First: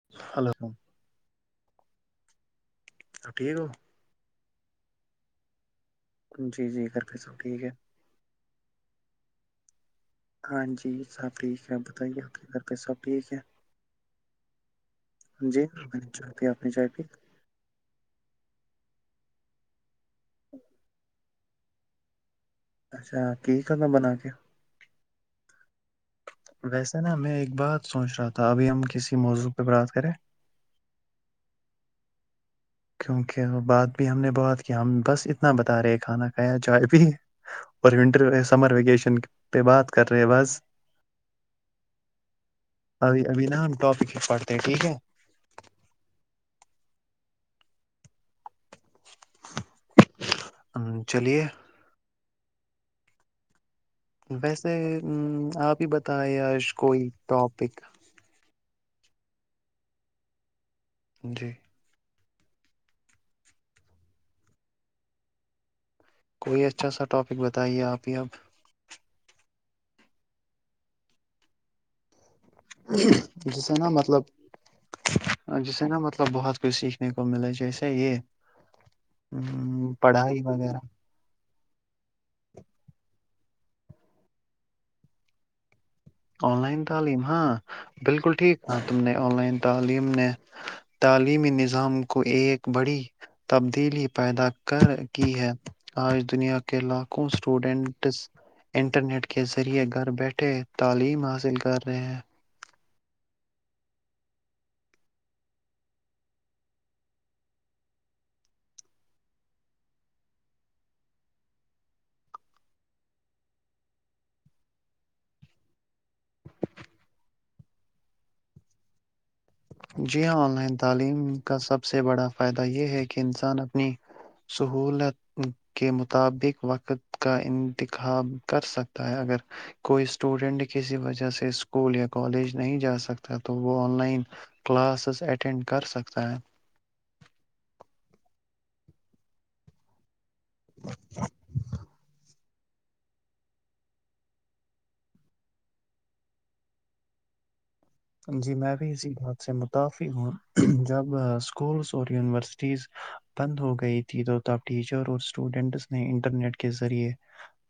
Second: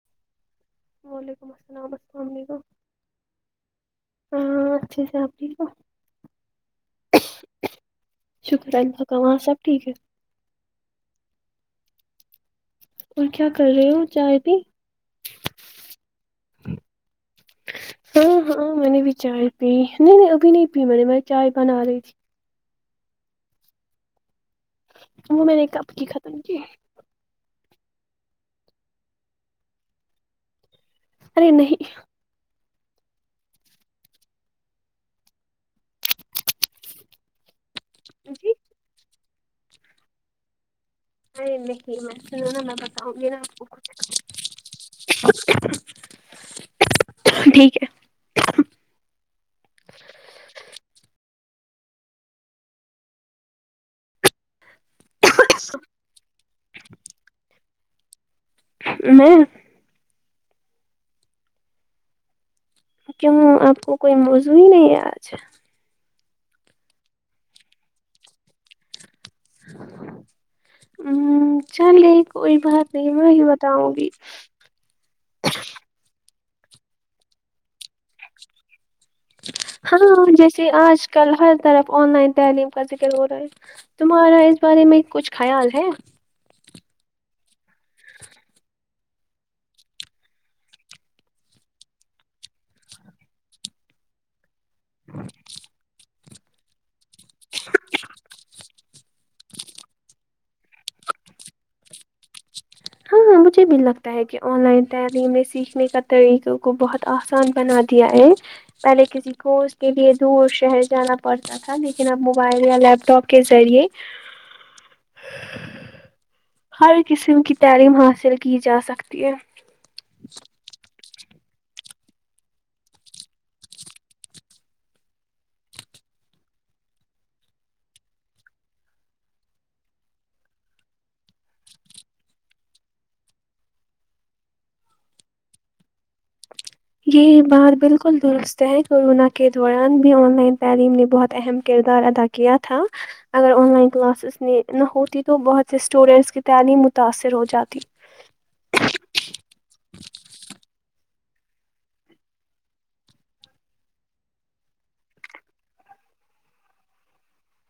[unintelligible] وعلیکم السلام السلام علیکم سب ٹھیک ہاں اچھا ج آپ ٹھیک ہو ہو جی جی گھر پہ سب ٹھیک ہے شکر اللہقاں سب ٹھیک ہے ہاں جی سب ٹھیک ہے بتائیے آپ کے گھر پ سب اور ٹھیک ہے کیا کر رہے ہو چائے پی جی چاہ آپ نے چاہ ہاں ہاں میں نے بھی چائے پی نہیں نہیں ابھی نہیں پی میں نے میں چائے بنا رہی تھی اچھا کی کرنا بنا کے وہ میں نے کب کی ختم کی ویسے نا میں ایک بات سوچ رہا تھا ابھی ہم کسی موضوع پہ بات کریں ارے نہیں کیونکہ وہ بات بھی ہم نے بہت کیا ہم بس ا بتا رہے کھانا کھایا چائے پ اور ونٹر جی سمر ویکیشن پہ بات کر رہے بعس نہیںر ل م میں بتاؤں گ ابھی نا ابھی ہم ٹاپک ہی پڑھتے ہیں ٹھیک آپ ٹھیک ہے چلیے ویسے آپ ہی بتائے آج کوئی ٹاپک ھم ھم جی کیوں آپ کو کوئی موزوع ہی نہیں ہے آج کوئی اچھا سا ٹاپک بتائیے آپ یہب ہ چلے کوئی بات نہیں میں بھی بتاؤں گی جیسے نا مطلب بہت کچھ سیکھنے کو ملاے جیسے یہ ام، ہاں پڑھائی جیسے وغیرہ آج کل ہر طرف آن لائن تعلیم کا ذکر ہو رہا ہے تمہارا اس بارے میں کچھ خیال ہے آن لائن تعلیم ہاں بالکل ٹھیک کہا تم نے آن لائن تعلیم نے تعلیمی نظام کو ایک بڑی تبدیلی پیدا کر کی ہے آج دنیا کے لاکھ کو اسٹوڈینٹس انٹرنیٹ کے ذریعے گھر بیٹھے تعلیم حاصل کر رہے ہیں ہاں ہاں مجھے بھی لگتا ہے کہ آن لائن تعلیمیں سیکھنے کا طریقوں کو بہت آسان بنا دیا ہے پہلے کسی کورس کے لیے دور شہر جانا پڑتا تھا لیکن اب موبائل یا لیپ ٹاپ کے ذریعے [inaudible] [inaudible] ہر قسم کی تعلیم حاصل کی جا سکتی ہے جی ہاں آن لائن تعلیم کا سب سے بڑا فائدہ یہ ہے کہ انسان اپنی سہولت کے مطابق وقت کا انتخاب کر سکتا ہے اگر کوئی اسٹوڈینٹ کسی وجہ سے اسکول یا کالج نہیں جا سکتا تو وہ آن لائن کلاسز اٹینڈ کر سکتا ہے یہ بات بالکل درست ہے کورونا کے دوران بھی ان لائن تعلیم نے بہت اہم کردار ادا کیا تھا اگر آن لائن کلاسز میں نہ ہوتی تو بہت سے اسٹوڈینٹس کی تعلیم متاثر ہو جاتی جی میں بھی اسی بات سے متفق ہوں جب اسکولس اور یونیورسٹیز بند ہو گئی تھی تو تب ٹیچر اور اسٹوڈینٹس نے انٹرنیٹ کے ذریعے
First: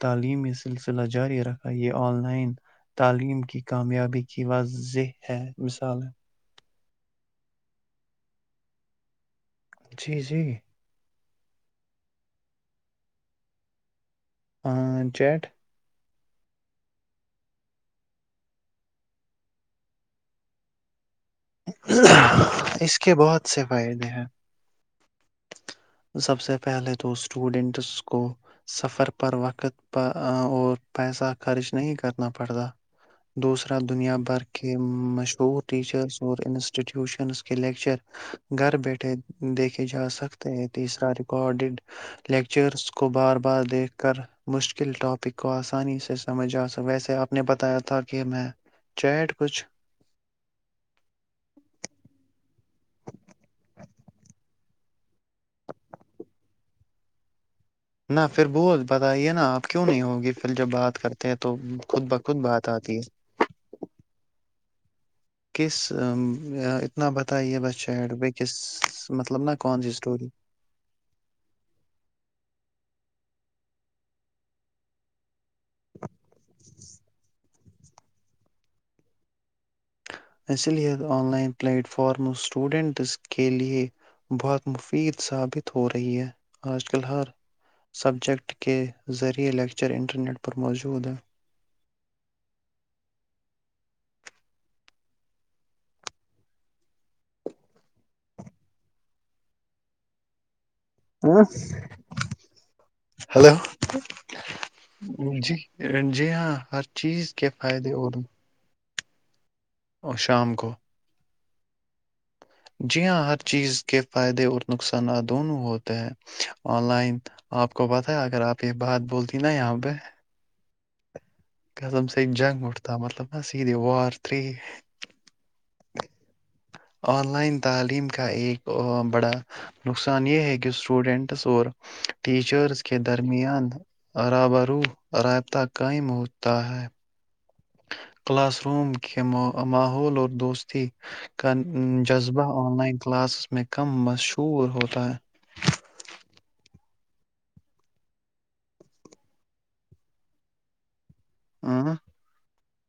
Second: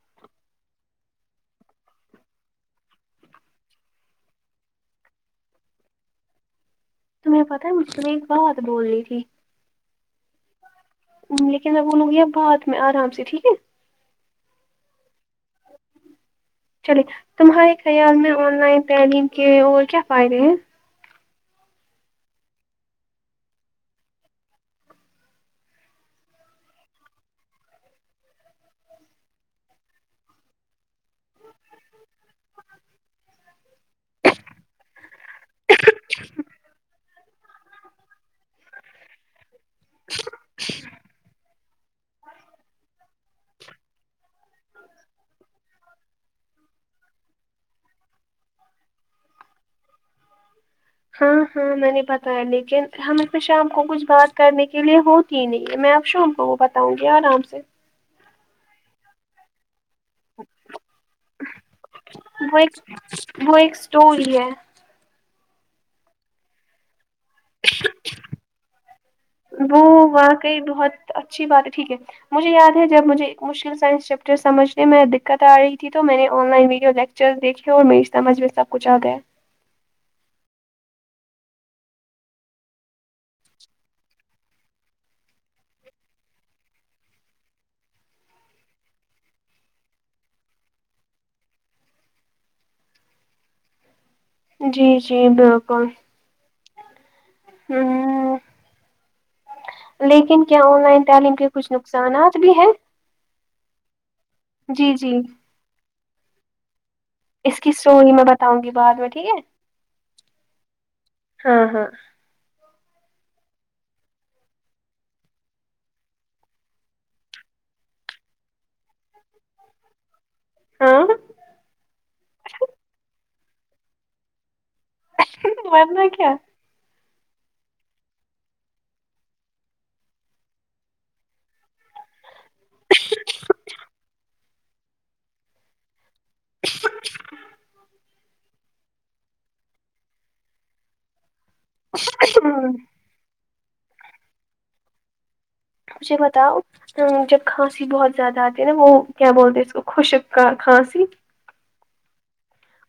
تعلیمی سلسلہ جاری رکھا یہ آن لائن تعلیم کی کامیابی کی واضح ہے مثال تمہیں پتاہ ہے مجھے تمہیت ایک بات بولنی تھی جی جی لیکن میں بولوں گی اب باد میں آرام سے ٹھیک ہے ہاں چیٹ چلیے تمہارے خیال میں آن لائن تعلیم کے اور کیا فائدے ہیں اس کے بہت سے فائدے ہیں سب سے پہلے تو اسٹوڈنٹس کو سفر پر وقت پر اور پیسہ خرچ نہیں کرنا پڑتا دوسرا دنیا بھر کے مشہور ٹیچرس اور انسٹیٹیوشنس کے لیکچر گھر بیٹھے دیکھے جا سکتے ہیں تیسرا ریکارڈیڈ لیکچرس کو بار بار دیکھ کر مشکل ٹاپک کو آسانی سے سمجھ آ سکتا ویسے آپ نے بتایا تھا کہ میں چیٹ کچھ ہاں ہاں میں نے بتایا لیکن ہم اس میں شام کو کچھ بات کرنے کے لیے ہو نہیں میں آپ شام کو وہ بتاؤں گی آرام سے نہ پھر بول بتائیے نا آپ کیوں نہیں ہوگے پھر جب بات کرتے ہیں تو خود بخود وہ بات ایک آتی ہے وہ ایک اسٹوری ہے کس اتنا بتائیے ہی بس چیت پہ کس مطلب نہ کون سی اسٹوری کہے بہت اچھی بات ہے ٹھیک ہے مجھے یاد ہے جب مجھے مشکل سائنس چیپٹر سمجھنے میں دقت آ رہی تھی تو میں نے آن لائن ویڈیو لیکچرس دیکے اور میری سمجھ میں سب کچھ آ گیا اس لیے online platform students کے لیے بہت مفید ثابت ہو رہی ہے آج کل ہر سبجیکٹ کے ذریعے لیکچر انٹرنیٹ پر موجود ہے جی جی بالکل لیکن کیا آن لائن تعلیم کے کچھ نقصانات بھی ہیں ہیلو جی جی ہاں ہر چیز کے اس کی فائدے سٹوری اور میں بتاؤں گی بعد میں ٹھیک ہے اور شام کو ہاں ہاں جی ہاں ہر چیز کے فائدے اور نقصانات دونوں ہوتے ہیں آن لائن آپ کو پتا ہے اگر آپ یہ بات بولتی نا یہاں پہ ہاں قسم سے جنگ اٹھتا مطلب نا سید ہے وار تھری ورنہ کیا آن لائن تعلیم کا ایک بڑا نقصان یہ ہے کہ اسٹوڈینٹس اور ٹیچرز کے درمیان روبرو رابطہ قائم ہوتا ہے اچ کلاس روم کے ماحول اور دوستی کا جذبہ آن لائن کلاسز میں کم مشہور ہوتا ہے مجھے بتاؤ جب کھانسی بہت زیادہ آتی ہے نا وہ کیا بولتے ہیں اس کو خشک کا کھانسی ہاں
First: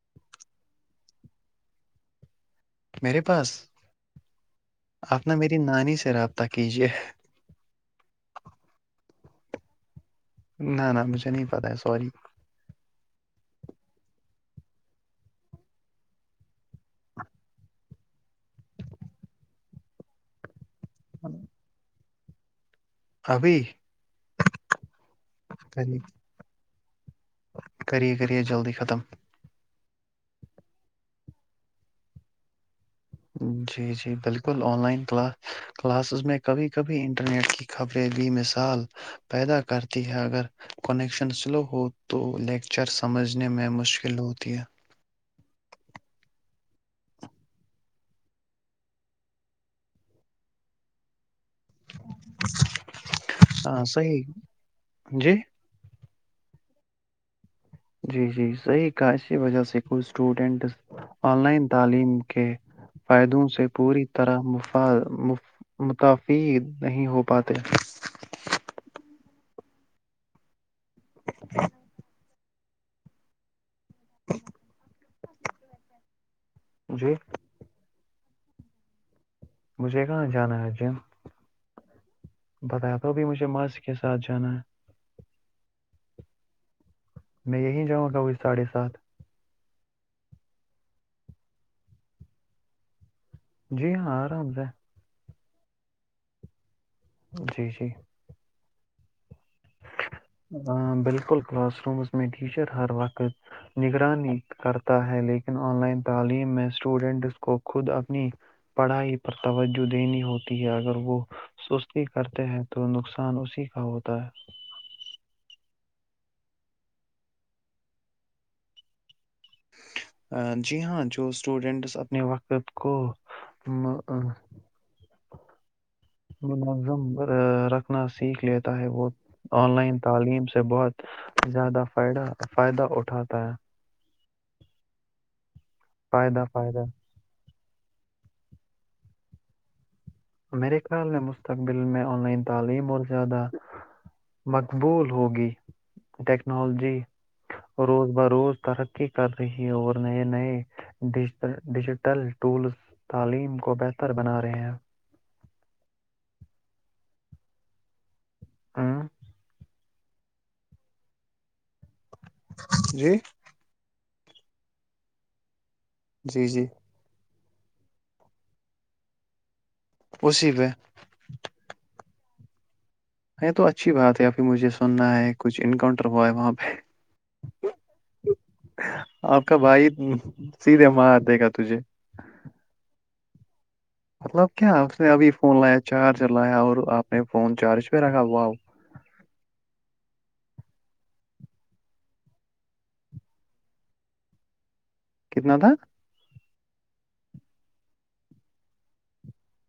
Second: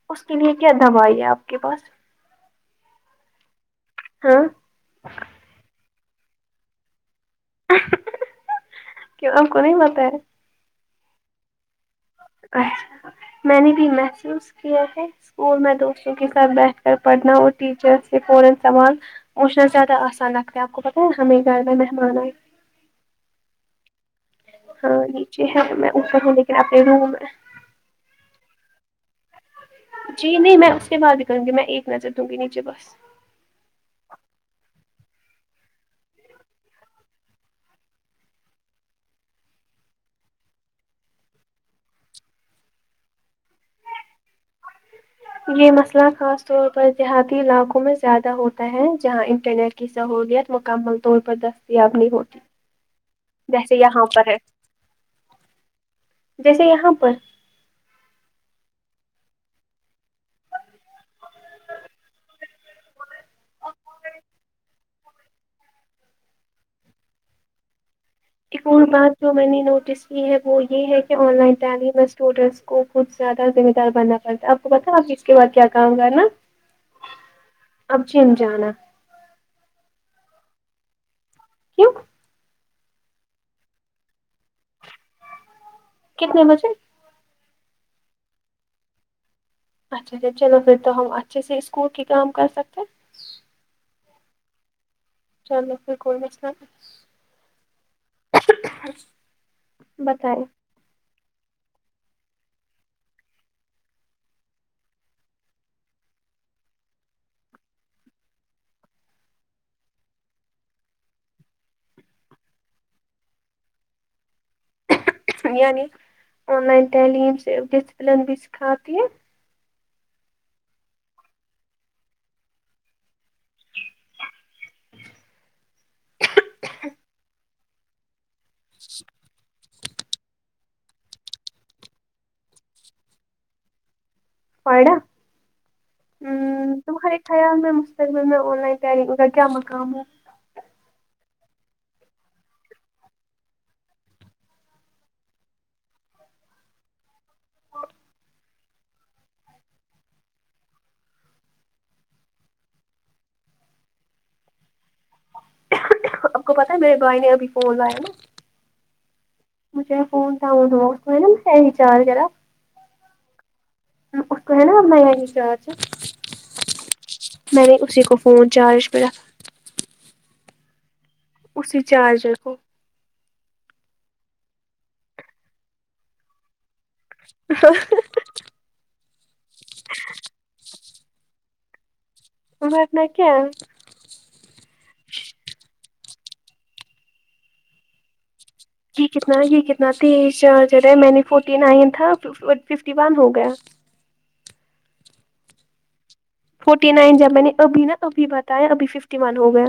اس کے لیے کیا دوائی ہے آپ کے پاس میرے پاس ہاں آپ‌ نا میری نانی سے رابطہ کیجیے کیوں اپ کو نہیں پتہ ہے نہ نہ مجھے نہیں پتہ ہے سوری اچھا میں نے بھی محسوس کیا ہے اسکول میں دوستوں کے ساتھ بیٹھ کر پڑھنا اور ٹیچر سے فورن سوال پوچھنا زیادہ آسان لگتا ہے آپ کو پتہ ہے ہمیں گھر میں مہمان آئے ابھی ہاں نیچے ہے میں اوپر ہوں لیکن اپنے روم میں کرے کرے جلدی ختم جی نہیں میں اس کے بعد بھی کروں گی میں ایک نظر دوں گی نیچے بس جی جی بالکل آن لائن کلا کلاسز میں کبھی کبھی انٹرنیٹ کی خبریں بھی مثال پیدا کرتی ہیں اگر کنیکشن سلو ہو تو لیکچر سمجھنے میں مشکل ہوتی ہے یہ مسئلہ خاص طور پر دیہاتی علاقوں میں زیادہ ہوتا ہے جہاں انٹرنیٹ کی سہولیت مکمل طور پر دستیاب نہیں ہوتی جیسے ہاں یہاں صحیح پر ہے جی جیسے یہاں پر جی جی صحیح کہا اسی وجہ سے کچھ اسٹوڈنٹس آن لائن تعلیم کے فائدوں سے پوری طرح مفاد متفق نہیں ہو پاتے ایک اور بات جو میں نے نوٹس کی ہے وہ یہ ہے کہ آن لائن تعلیم میں سٹوڈنٹس کو کچھ زیادہ ذمہ دار بننا پڑتا آپ کو پتا اب اس کے بعد کیا کام کرنا مجھے آپ جم جانا مجھے کہاں جانا ہے آج جم کیوں بتایا تو ابھی مجھے ماسی کے ساتھ جانا ہے کتنے بجے میں یہیں جاؤں گا کوئی ساڑھے ساتھ اچھا اچھا چلو پھر تو ہم اچھے سے اسکول کے کام کر سکتے ہیں جی ہاں آرام سے چلو پھر کوئی مسئلہ نہیں جی جی بتائے ہاں بالکل کلاس رومز میں ٹیچر ہر وقت نگرانی کرتا ہے لیکن آن لائن تعلیم میں اسٹوڈنٹس کو خود اپنی پڑھائی پر توجہ دینی ہوتی ہے اگر وہ سستی کرتے ہیں تو نقصان اسی کا ہوتا ہے یعنی آن لائن تعلیم صرف ڈسپلن بھی سکھاتی ہے جی ہاں جو اسٹوڈنٹس اپنے وقت کو [inaudible] منظم رکھنا سیکھ لیتا ہے وہ آن لائن تعلیم سے بہت زیادہ فائدہ فائدہ اٹھاتا ہے فائدہ فائدہ فائدہ تمہارے خیال میں مستقبل میں آن لائن تعلیم کا کیا مقام ہے میرے خیال نے مستقبل میں آن لائن تعلیم اور زیادہ مقبول ہوگی ٹیکنالوجی روز بہ روز ترقی کر رہی ہے اور نئے نئے ڈیجیٹل ٹولز تعلیم کو بہتر بنا رہے ہیں آپ کو پتا ہے میرے بھائی نے ابھی فون لایا نا ہ مجھے فون ڈاؤن ہوا اس نے لے نا مجھ سے ہی چارجر اب جی اس کو ہے نا اب نیا ہی چارجر جی جی میں نے اسی کو فون چارج پہ رکھا ہے اسی پہ اسی چارجر کو ہےتو اچھی بات ہے ابھی مجھے سننا ہے کچھ انکاؤنٹر ہوا ہے وہاں پہ [inaudible] آپ کا بھائی سیدھے مار دے گا تجھے ورنہ کیا ہے مطلب کیا اس نے ابھی فون لایا چارجر لایا اور آپ نے فون چارج پہ رکھا واو یہ کتنا یہ کتنا تیز چارجر ہے میں نے فورٹی نائن تھا ففٹی ون ہو گیا کتنا تھا فورٹی نائن جب میں نے ابھی نا ابھی بتایا ابھی ففٹی ون ہو گیا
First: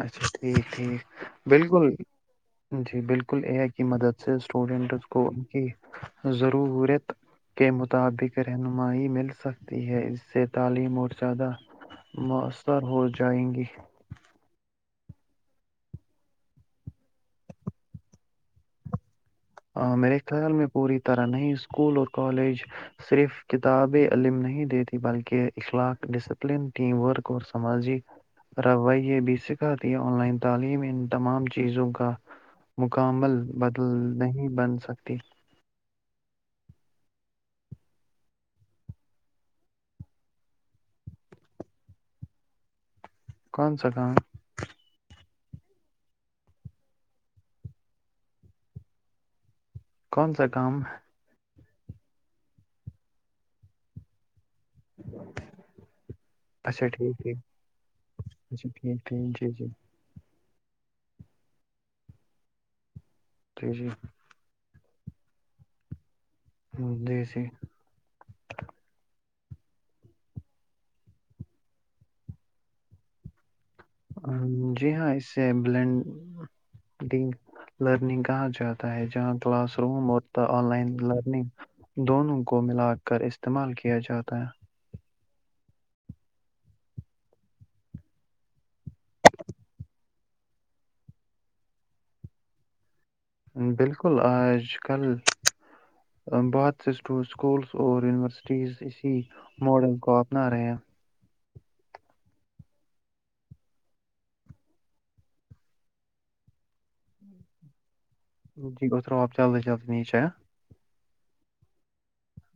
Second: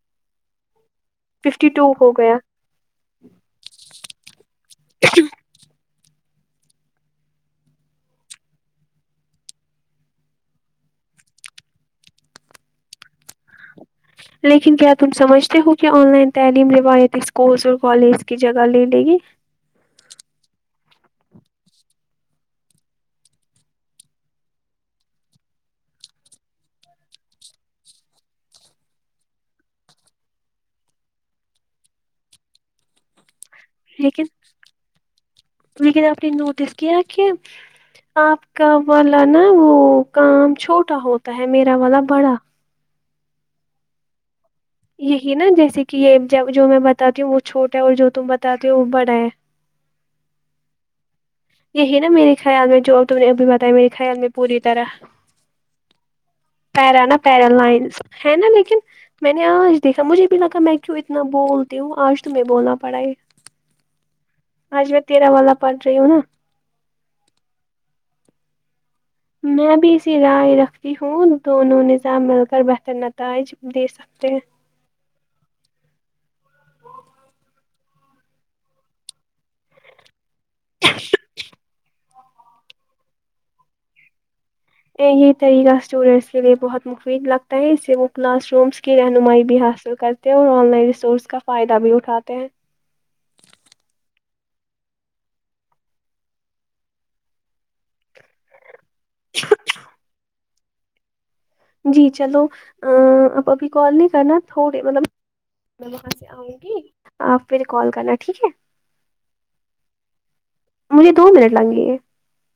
اچھا ٹھیک ٹھیک ففٹی بالکل ٹو ہو گیا جی بالکل اے آئی کی مدد سے اسٹوڈنٹس کو ان کی ضرورت کے مطابق رہنمائی مل سکتی ہے اس سے تعلیم اور زیادہ موثر ہو جائیں گی لیکن کیا تم سمجھتے ہو کہ آن لائن تعلیم روایتی اسکولس اور کالج کی جگہ لے لے گی ہاں میرے خیال میں پوری طرح نہیں اسکول اور کالج صرف کتاب علم نہیں دیتی بلکہ اخلاق ڈسپلن ٹیم ورک اور سماجی روی یہ بھی سکھاتی آن لائن تعلیم ان تمام چیزوں کا مکمل بدل نہیں بن سکتی بلکہ اپ نے نوٹس کیا کہ آپ کا والا نا وہ کام چھوٹا ہوتا ہے میرا والا بڑا کون سا کام یہی نا جیسے کہ یہ جب جو میں بتاتی ہوں وہ چھوٹا ہے اور جو تم بتاتے ہو وہ بڑا ہے کون سا کام یہی نا میرے خیال میں جوب تم نے ابھی بتایا میرے خیال میں پوری طرح اچھا پیرانہ ٹھیک ٹھیک پیرا لائن لیکن ہے نا اچھا لیکن ٹھیک ٹھیک میں نے جی جی جی آج دیکھا مجھے بھی لگا میں کیوں اتنا بولتی ہوں آج تمہیں بولنا پڑا ہے جی جی آج میں تیرہ والا پڑ رہی ہوں نا دیسی میں بھی اسی رائے رکھتی ہوں دونوں نظام مل کر بہتر نتائج دے سخ جی ہاں اس بلینڈ لرننگ کہا جاتا ہے جہاں کلاس روم اور آن لائن لرننگ دونوں کو ملا کر استعمال کیا جاتا ہے یہ طریقہ اسٹوڈینٹس کے لیے بہت مفید لگتا ہے اس سے وہ کلاس رومس کی رہنمائی بھی حاصل کر اور آن لائن ریسورس کا فائدہ بھی اٹھاتے ہیں بالکل آج کل بہت سے اسکولس اور یونیورسٹیز اسی ماڈل کو اپنا رہے ہیں جی چلو اب ابھی کال نہیں کرنا تھوڑے مطلب میں وہاں سے آؤں گی آپ پھر کال کرنا ٹھیک ہے جی اترو آپ جلدی جلدی نیچے مجھے دو منٹ لگ گے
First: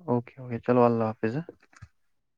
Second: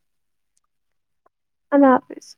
اوکے اوکے چلو اللہ حافظ اللہ حافظ